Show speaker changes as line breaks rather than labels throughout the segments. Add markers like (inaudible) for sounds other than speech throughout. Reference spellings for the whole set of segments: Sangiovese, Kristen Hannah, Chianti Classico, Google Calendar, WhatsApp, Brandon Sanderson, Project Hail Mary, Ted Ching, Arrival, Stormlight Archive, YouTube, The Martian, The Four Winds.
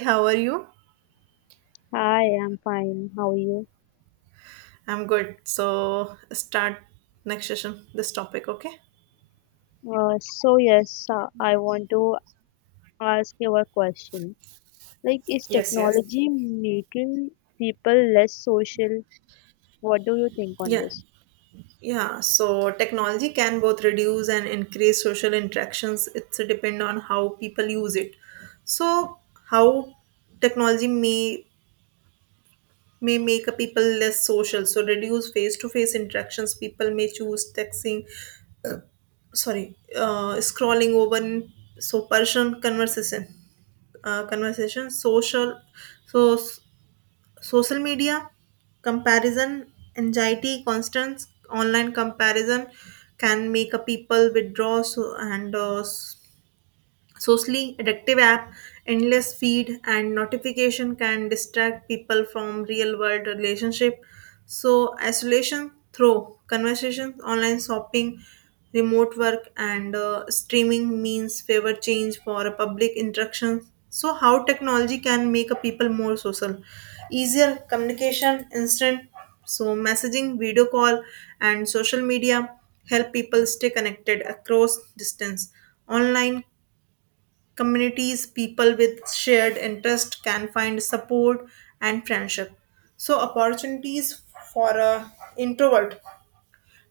How are you?
Hi, I'm fine. How are you?
I'm good. So start next session, this topic, okay?
So yes, I want to ask you a question. Like, is technology making people less social? What do you think on
Yeah.
this?
Yeah. So technology can both reduce and increase social interactions. It's depend on how people use it. So how technology may make a people less social. So reduce face to face interactions. People may choose texting, sorry, scrolling over so person conversation conversation social so social media comparison anxiety constant online comparison can make a people withdraw so, and socially addictive app endless feed and notification can distract people from real world relationship so isolation through conversations online shopping remote work and streaming means favor change for a public interaction so how technology can make a people more social easier communication instant so messaging video call and social media help people stay connected across distance online communities people with shared interest can find support and friendship so opportunities for a introvert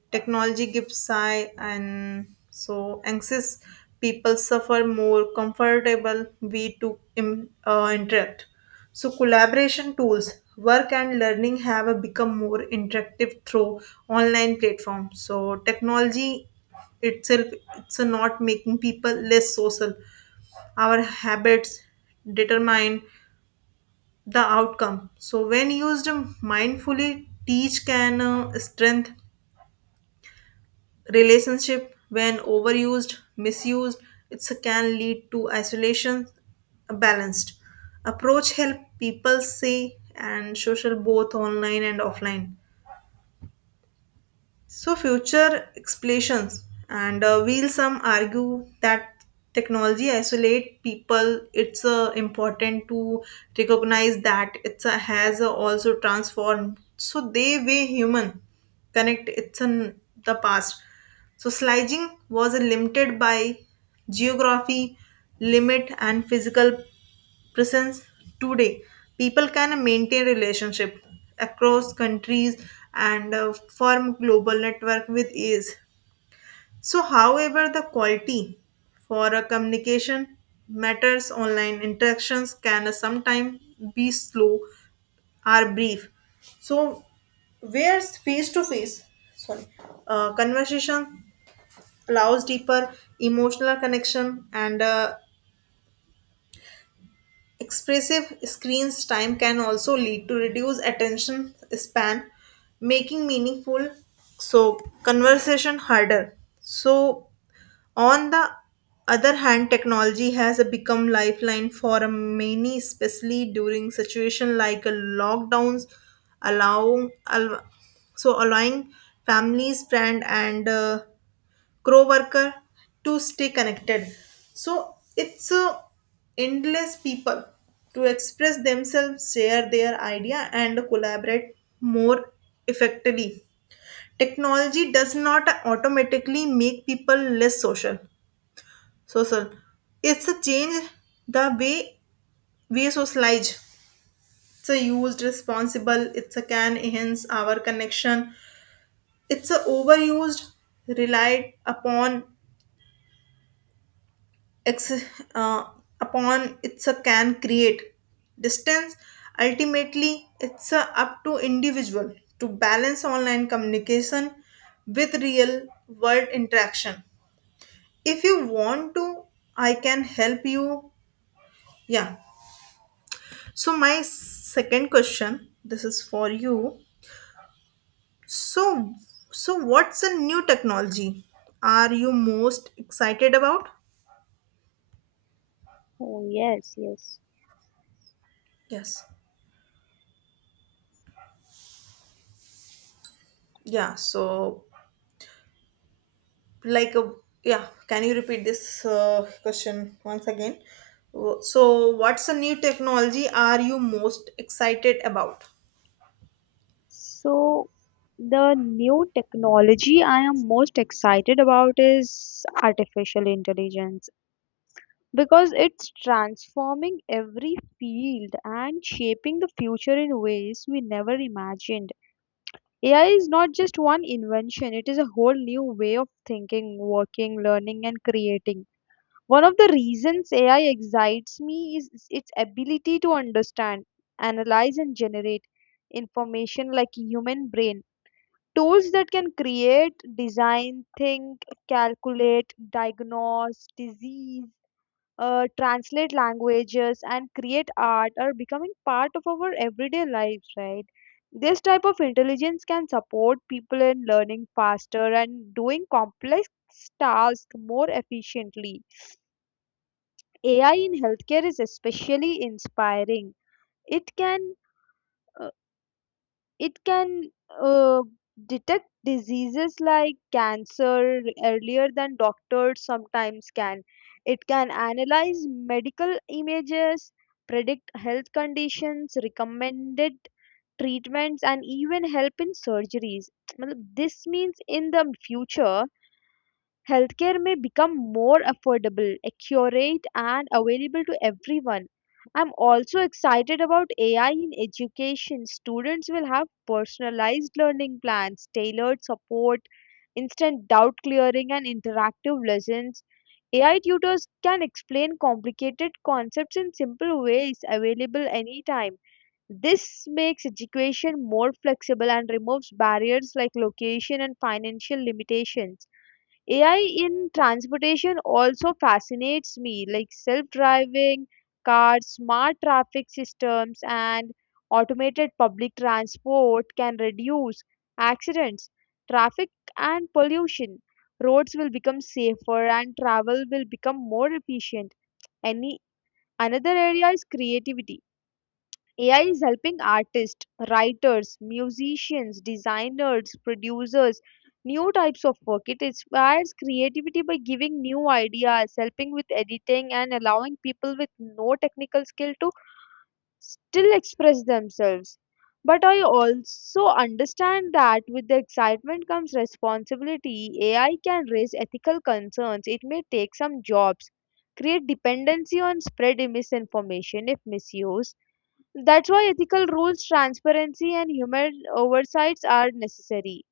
technology gives sigh and so anxious people suffer more comfortable way to interact so collaboration tools work and learning have become more interactive through online platforms so technology itself it's not making people less social our habits determine the outcome so when used mindfully teach can strengthen relationship when overused misused it can lead to isolation a balanced approach help people see and social both online and offline. So future explanations, and will some argue that technology isolate people. It's important to recognize that it's a, has also transformed. So they way human connect. It's in the past. So slicing was limited by geography, limit, and physical presence today people can maintain relationship across countries and form global network with ease. So however the quality for a communication matters online interactions can sometimes be slow or brief so whereas face to face sorry conversation allows deeper emotional connection and expressive screens time can also lead to reduced attention span, making meaningful so conversation harder. So on the other hand, technology has become lifeline for many, especially during situation like a lockdowns, allowing so allowing families, friend, and crow worker to stay connected so it's endless people to express themselves share their idea and collaborate more effectively. Technology does not automatically make people less social it's a change the way we socialize it's a used responsible it's a can enhance our connection it's a overused relied ex- uh, upon it's a can create distance ultimately it's a up to individual to balance online communication with real world interaction if you want to I can help you yeah so my second question this is for you so so what's a new technology are you most excited about.
Oh, yes, yes.
Yes. Yeah so like a yeah can you repeat this question once again. So what's a new technology are you most excited about.
So, the new technology I am most excited about is artificial intelligence because it's transforming every field and shaping the future in ways we never imagined. AI is not just one invention, it is a whole new way of thinking, working, learning, and creating. One of the reasons AI excites me is its ability to understand, analyze, and generate information like human brain. Tools that can create, design, think, calculate, diagnose disease, translate languages and create art are becoming part of our everyday lives. Right, this type of intelligence can support people in learning faster and doing complex tasks more efficiently. AI in healthcare is especially inspiring. It can uh, It can uh, detect diseases like cancer earlier than doctors sometimes can. It can analyze medical images, predict health conditions, recommended treatments, and even help in surgeries. (tsk) मतलब, this means in the future, healthcare may become more affordable, accurate, and available to everyone. I'm also excited about AI in education. Students will have personalized learning plans, tailored support, instant doubt clearing, and interactive lessons. AI tutors can explain complicated concepts in simple ways available anytime. This makes education more flexible and removes barriers like location and financial limitations. AI in transportation also fascinates me, like self driving cars, smart traffic systems, and automated public transport can reduce accidents, traffic, and pollution. Roads will become safer and travel will become more efficient. Any another area is creativity. AI is helping artists, writers, musicians, designers, producers, new types of work. It inspires creativity by giving new ideas, helping with editing, and allowing people with no technical skill to still express themselves. But I also understand that with the excitement comes responsibility. AI can raise ethical concerns. It may take some jobs, create dependency on spread misinformation if misused. That's why ethical rules, transparency, and human oversights are necessary.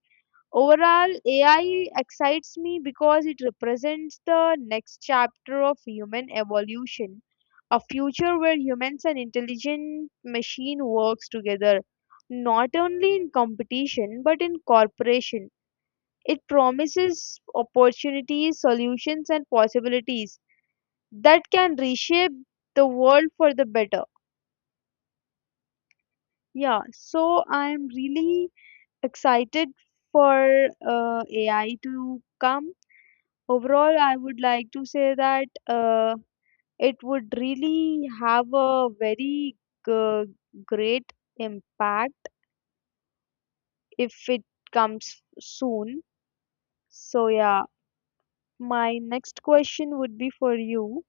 Overall, AI excites me because it represents the next chapter of human evolution, a future where humans and intelligent machine works together, not only in competition but in cooperation. It promises opportunities, solutions, and possibilities that can reshape the world for the better. Yeah, so I'm really excited for AI to come. Overall, I would like to say that it would really have a very g- great impact if it comes soon. So, yeah, my next question would be for you.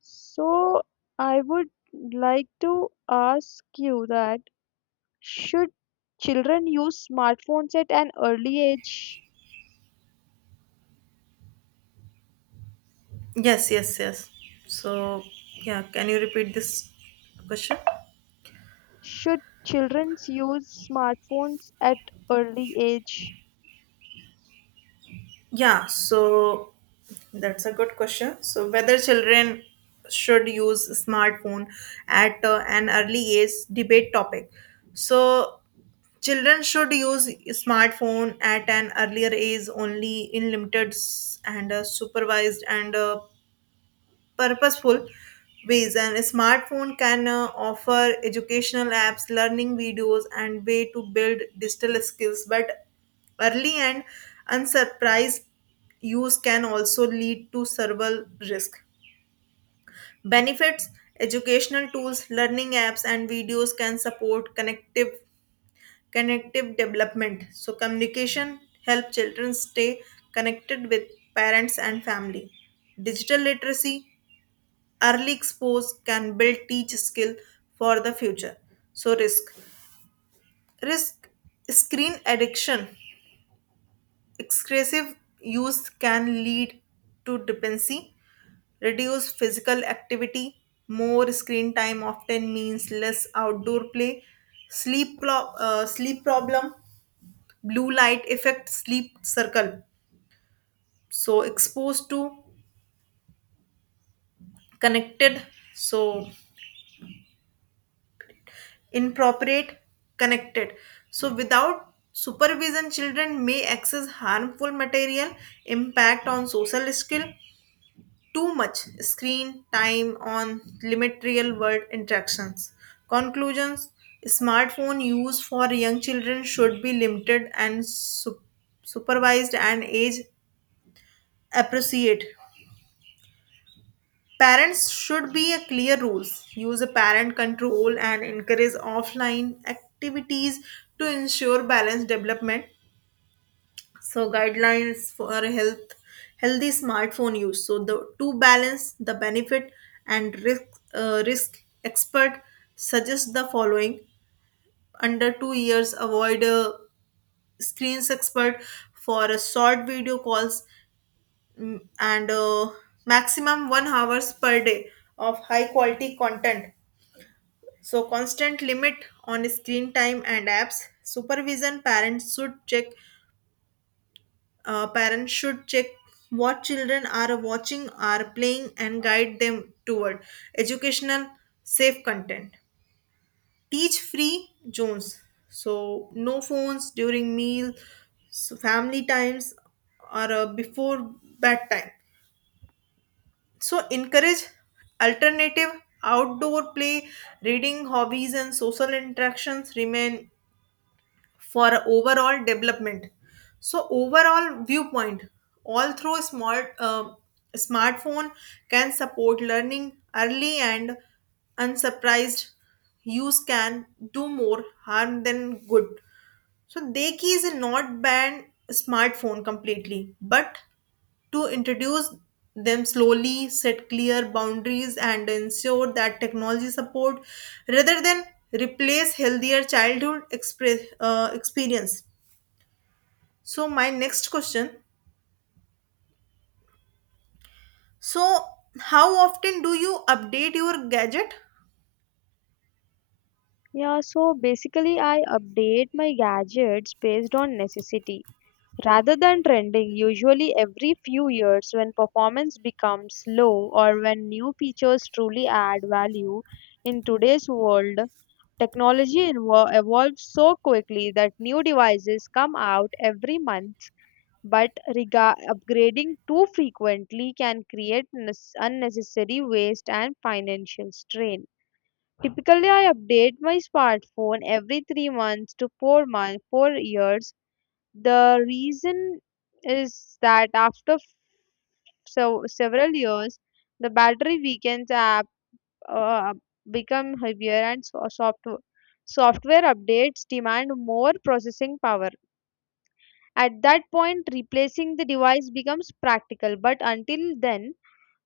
So, I would like to ask you that should children use smartphones at an early age?
Yes, yes, yes. So yeah can you repeat this question.
Should children use smartphones at early age?
Yeah, so that's a good question. So whether children should use smartphone at an early age debate topic. So children should use smartphone at an earlier age only in limited s- and supervised and purposeful ways and a smartphone can offer educational apps learning videos and way to build digital skills but early and unsurprised use can also lead to several risk benefits educational tools learning apps and videos can support connective development. So communication help children stay connected with parents and family. Digital literacy, early expose can build teach skill for the future. So risk. Risk screen addiction. Excessive use can lead to dependency, reduce physical activity, more screen time often means less outdoor play, sleep problem, blue light effect sleep circle so exposed to connected so inappropriate connected so without supervision children may access harmful material impact on social skill too much screen time on limit real world interactions conclusions smartphone use for young children should be limited and supervised and age appreciate. Parents should be a clear rules, use a parent control and encourage offline activities to ensure balanced development. So guidelines for healthy smartphone use. So the to balance the benefit and risk expert suggest the following under 2 years avoid screens expert for a short video calls mm, and maximum 1 hours per day of high quality content. So constant limit on screen time and apps. Supervision parents should check. Parents should check what children are watching, are playing, and guide them toward educational safe content. Teach free zones. So no phones during meal, so family times, or before bedtime. So encourage alternative outdoor play, reading hobbies, and social interactions remain for overall development. So overall viewpoint, all through smartphone can support learning early and unsurprised use can do more harm than good. So Deki is not ban smartphone completely, but to introduce them slowly, set clear boundaries, and ensure that technology support rather than replace healthier childhood experience. So my next question. So how often do you update your gadget?
Yeah, so basically I update my gadgets based on necessity rather than trending usually every few years when performance becomes low or when new features truly add value in today's world. Technology evolves so quickly that new devices come out every month, but upgrading too frequently can create unnecessary waste and financial strain. Typically, I update my smartphone every 3 months to 4 months, 4 years. The reason is that after several years, the battery weakens, app uh, become heavier, and software updates demand more processing power. At that point, replacing the device becomes practical, but until then,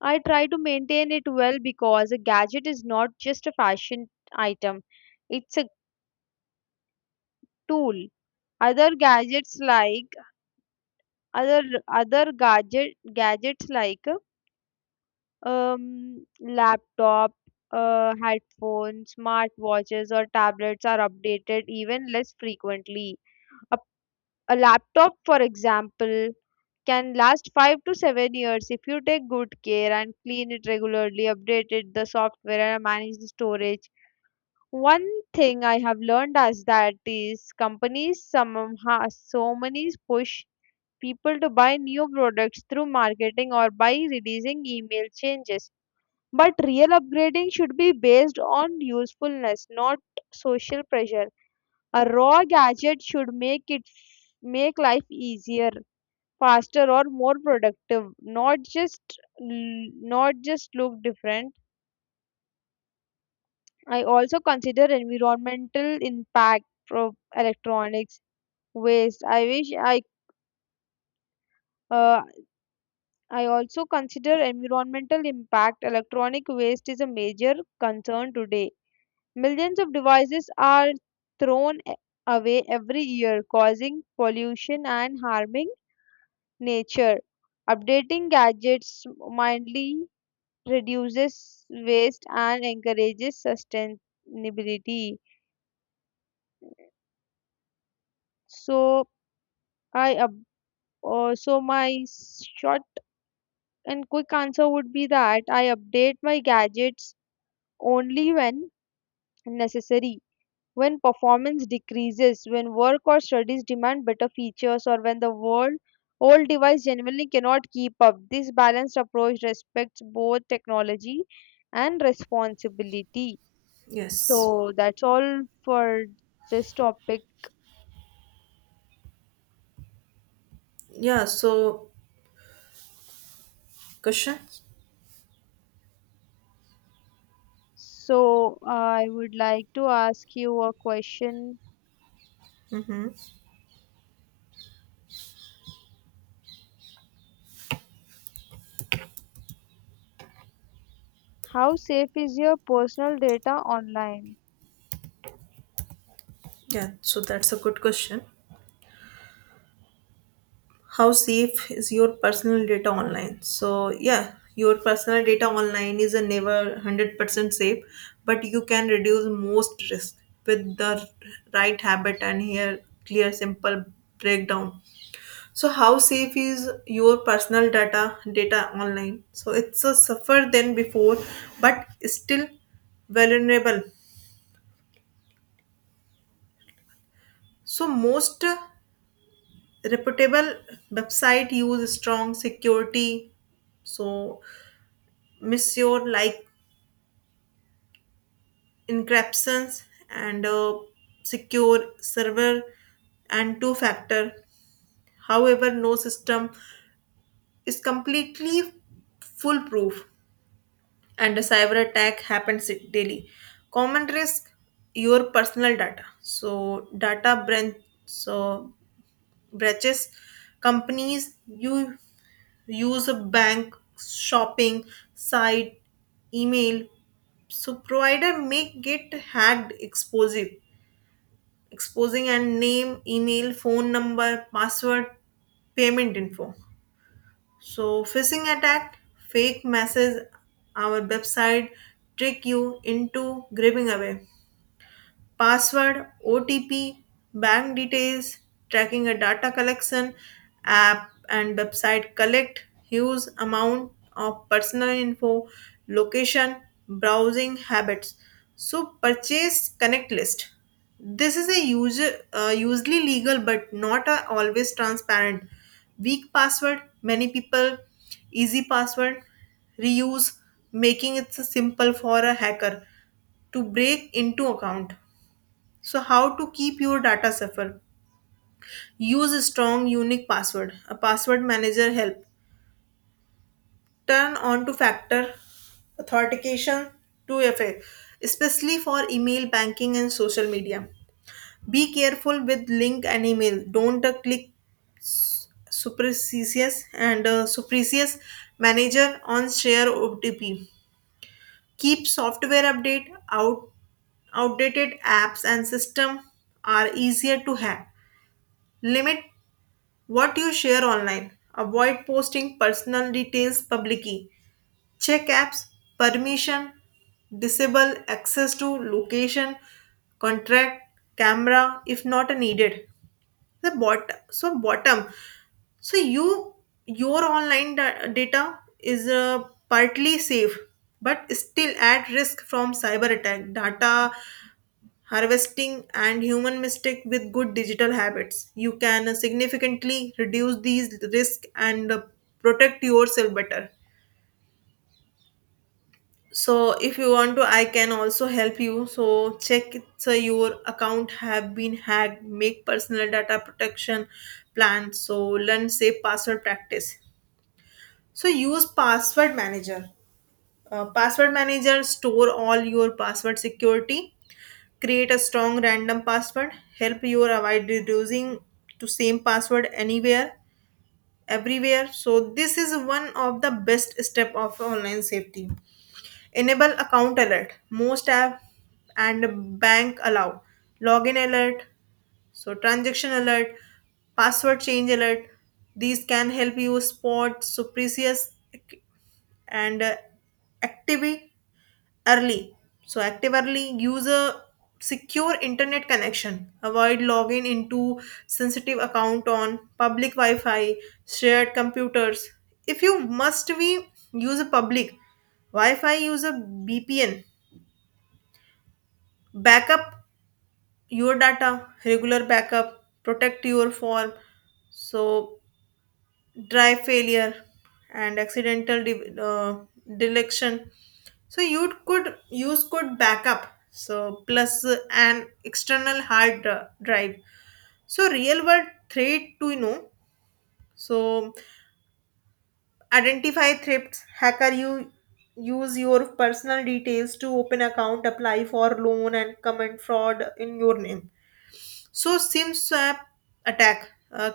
I try to maintain it well because a gadget is not just a fashion item, it's a tool. Other gadgets like other other gadget gadgets like laptop, headphones, smartwatches, or tablets are updated even less frequently. A, a laptop, for example, can last 5 to 7 years if you take good care and clean it regularly, update it, the software and manage the storage. One thing I have learned is that is companies somehow so many push people to buy new products through marketing or by releasing email changes. But real upgrading should be based on usefulness, not social pressure. A raw gadget should make life easier, faster, or more productive, not just not just look different. I also consider environmental impact from electronics waste. I wish I uh, I also consider environmental impact. Electronic waste is a major concern today. Millions of devices are thrown away every year, causing pollution and harming nature. Updating gadgets mindly reduces waste and encourages sustainability. So I up, so my short and quick answer would be that I update my gadgets only when necessary. When performance decreases, when work or studies demand better features, or when the world old device genuinely cannot keep up. This balanced approach respects both technology and responsibility.
Yes.
So that's all for this topic.
Yeah, so question.
So I would like to ask you a question.
Mm-hmm.
How safe is your personal data online?
Yeah, so that's a good question. How safe is your personal data online? So yeah your personal data online is a never 100% safe but you can reduce most risk with the right habit and here clear simple breakdown. So how safe is your personal data online so it's a suffer than before but still vulnerable so most reputable website use strong security so Monsieur like encryptions and secure server and two factor. However, no system is completely foolproof and a cyber attack happens daily. Common risk your personal data. So data breach so breaches companies you use a bank shopping site email so provider may get hacked exposing and name email phone number password payment info so phishing attack fake message our website trick you into grabbing away password, OTP, bank details, tracking a data collection app and website collect huge amount of personal info, location, browsing habits. So purchase connect list. This is a user usually legal but not a always transparent. Weak password, many people, easy password, reuse, making it simple for a hacker to break into account. So how to keep your data safer? Use a strong unique password. A password manager help. Turn on to factor authentication to fa especially for email banking and social media. Be careful with link and email. Don't click superstitious manager on share OTP. Keep software update out outdated apps and system are easier to hack. Limit what you share online. Avoid posting personal details publicly. Check apps, permission, disable access to location, contract, camera if not needed. The bottom. So your online data is partly safe but still at risk from cyber attack data harvesting and human mistake with good digital habits you can significantly reduce these risks and protect yourself better. So if you want to I can also help you so check it, so your account have been hacked make personal data protection plan so learn safe password practice so use password manager. Password manager store all your password security create a strong random password help you avoid reducing to same password anywhere everywhere so this is one of the best step of online safety. Enable account alert most app and bank allow login alert so transaction alert password change alert these can help you spot suspicious ac- and activity early. So active early, use a secure internet connection. Avoid logging into sensitive account on public Wi-Fi, shared computers. If you must be use a public Wi-Fi, use a VPN. Backup your data, regular backup, protect your form. So drive failure and accidental deletion so you could use could backup so plus an external drive. So real world threat to know so identify threats hacker you use your personal details to open account apply for loan and commit fraud in your name. So SIM swap attack.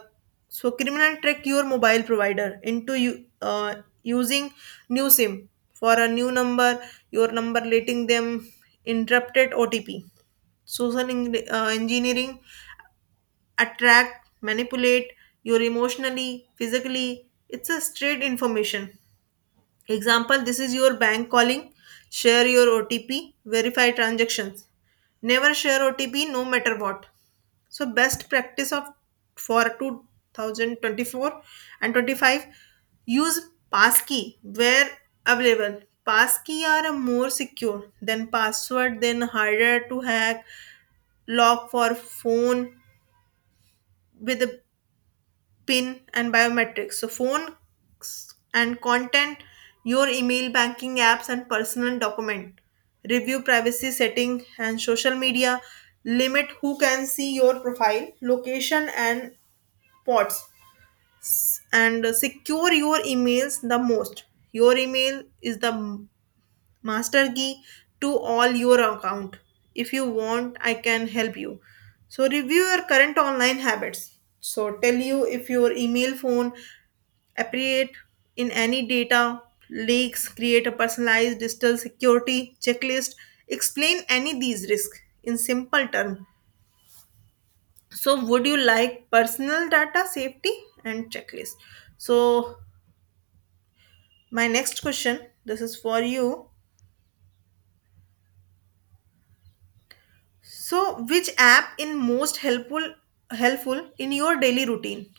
So criminal trick your mobile provider into you using new SIM for a new number. Your number letting them interrupted OTP. Social engineering attract manipulate your emotionally physically. It's a straight information. Example: this is your bank calling. Share your OTP. Verify transactions. Never share OTP no matter what. So best practice of for 2024 and 25 use passkey where available. Passkey are more secure than password, then harder to hack. Lock for phone with a pin and biometrics. So phone and content, your email, banking apps, and personal document. Review privacy setting and social media. Limit who can see your profile, location, and pods, and secure your emails the most. Your email is the master key to all your account. If you want I can help you, so review your current online habits, so tell you if your email phone appeared in any data leaks, create a personalized digital security checklist, explain any these risks in simple terms. So would you like personal data safety and checklist? so My next question, this is for you. So, which app in most helpful in your daily routine?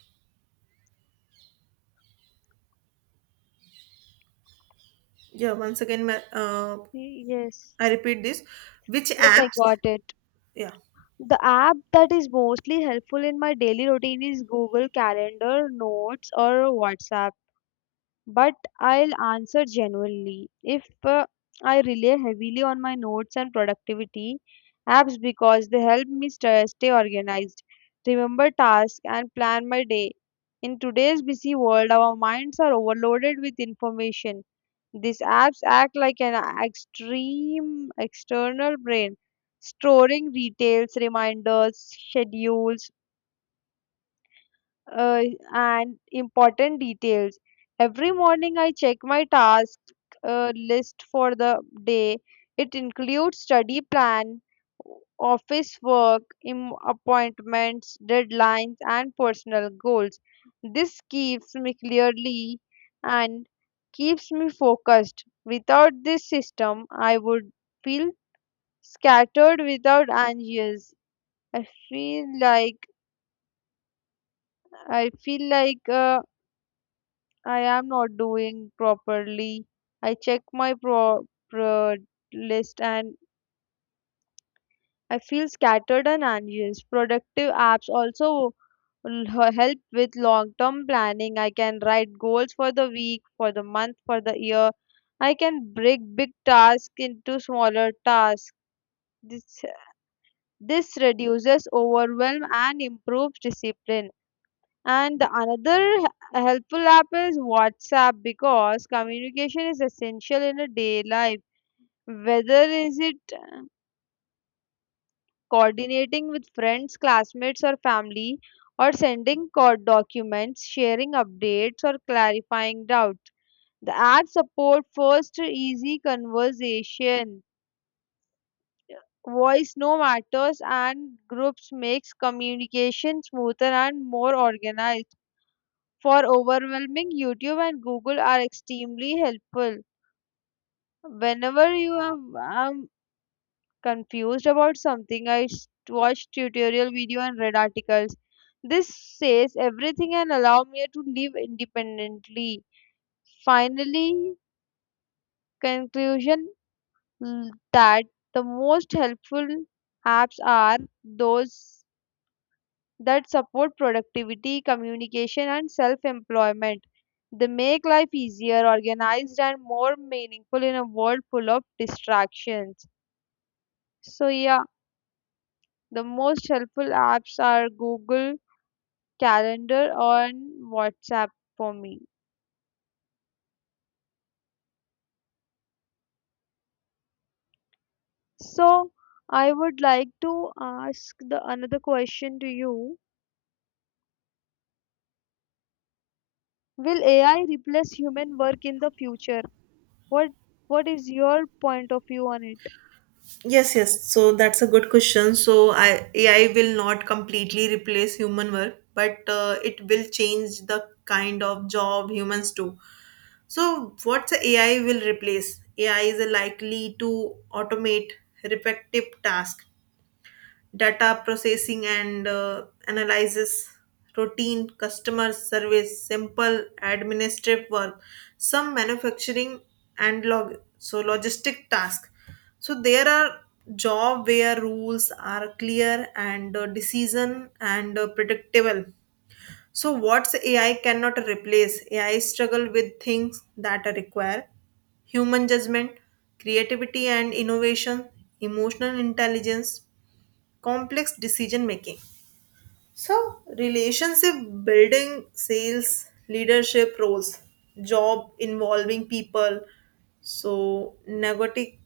Yeah, once again,
Yes.
I repeat this. Which
Yes, I
apps?
got it.
Yeah.
The app that is mostly helpful in my daily routine is Google Calendar, Notes, or WhatsApp. But I'll answer genuinely. If I rely heavily on my notes and productivity apps because they help me stay organized, remember tasks, and plan my day. In today's busy world, our minds are overloaded with information. These apps act like an extreme external brain, storing details, reminders, schedules, uh, and important details. Every morning, I check my task list for the day. It includes study plan, office work, appointments, deadlines, and personal goals. This keeps me clearly and keeps me focused. Without this system, I would feel scattered without anxious. I feel like I feel like I am not doing properly. I check my pro, pro list and I feel scattered and anxious. Productive apps also will help with long term planning. I can write goals for the week, for the month, for the year. I can break big tasks into smaller tasks. This, this reduces overwhelm and improves discipline. And the another helpful app is WhatsApp because communication is essential in a day life. Whether is it coordinating with friends, classmates, or family, or sending documents, sharing updates, or clarifying doubts. The app support first easy conversation, voice no matters, and groups makes communication smoother and more organized for overwhelming. YouTube and Google are extremely helpful. Whenever you am I'm confused about something, I watch tutorial video and read articles. This says everything and allow me to live independently. Finally, conclusion that the most helpful apps are those that support productivity, communication, and self employment. They make life easier, organized, and more meaningful in a world full of distractions. So, yeah, the most helpful apps are Google Calendar and WhatsApp for me. So, I would like to ask the another question to you. Will AI replace human work in the future? What what is your point of view on it?
Yes, yes. So that's a good question. So I AI will not completely replace human work, but it will change the kind of job humans do. So what's the AI will replace? AI is likely to automate repetitive tasks, data processing and analysis, routine customer service, simple administrative work, some manufacturing and logistic task. So there are job where rules are clear and decision and predictable. So what's AI cannot replace? AI struggle with things that require human judgment, creativity and innovation, emotional intelligence, complex decision making. So, relationship building, sales, leadership roles, job involving people, so negoti-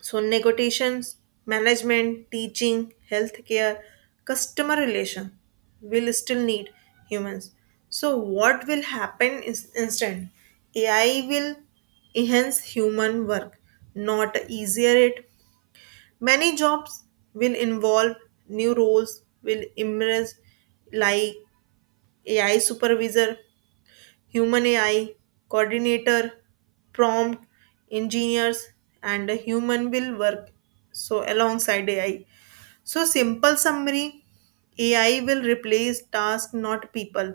so negotiations, management, teaching, healthcare, customer relation will still need humans. So, what will happen is instant? AI will enhance human work, not easier it. Many jobs will involve new roles will emerge like AI supervisor, human AI coordinator, prompt engineers, and a human will work so alongside AI. So simple summary, AI will replace tasks not people.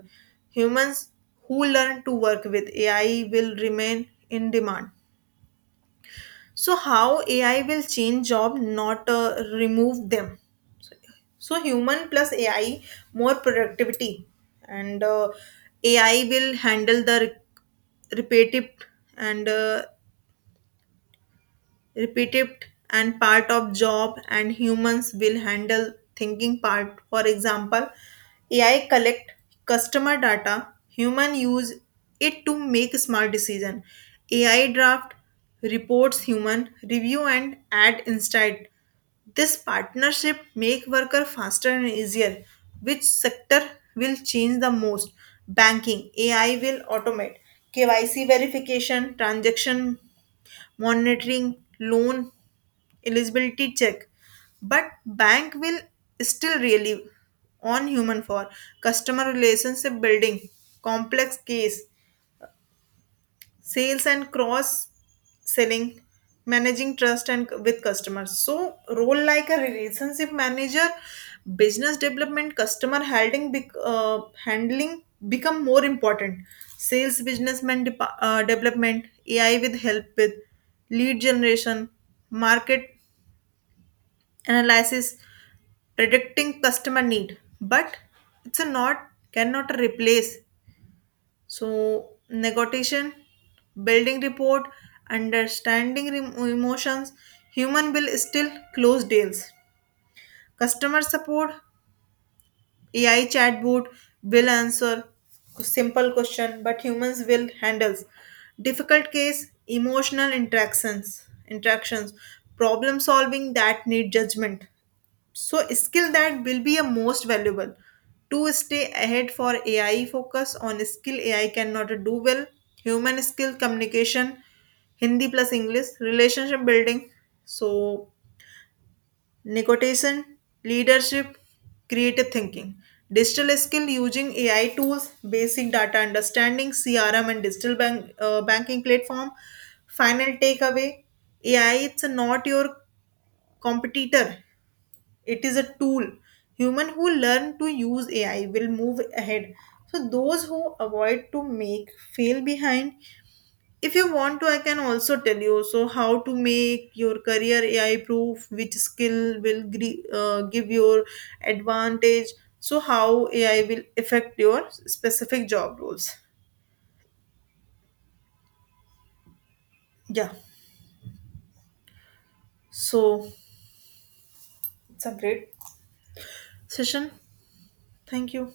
Humans who learn to work with AI will remain in demand. So how AI will change job not remove them. So human plus AI more productivity and AI will handle the repetitive and uh, repetitive and part of job, and humans will handle thinking part. For example, AI collect customer data, human use it to make smart decision. AI draft reports, human review and add insight. This partnership make worker faster and easier. Which sector will change the most? Banking, AI will automate KYC verification, transaction monitoring, loan eligibility check. But bank will still really on human for customer relationship building, complex case, sales and cross selling, managing trust and with customers. So role like a relationship manager, business development, customer handling become more important. Sales, development, AI with help with lead generation, market analysis, predicting customer need, but it's a not cannot replace. So, negotiation, building report, understanding emotions, human bill still close deals. Customer support, AI chatbot will answer simple question, but humans will handles difficult case, emotional interactions, problem solving that need judgment. So skill that will be a most valuable. To stay ahead for AI, focus on skill AI cannot do well. Human skill: communication, Hindi plus English, relationship building, so negotiation, leadership, creative thinking. Digital skill using AI tools, basic data understanding, CRM and digital banking platform. Final takeaway, AI it's not your competitor, it is a tool. Human who learn to use AI will move ahead, so those who avoid to make fail behind. If you want to I can also tell you so how to make your career AI proof, which skill will give your advantage, so how AI will affect your specific job roles. Yeah, so it's a great session, thank you.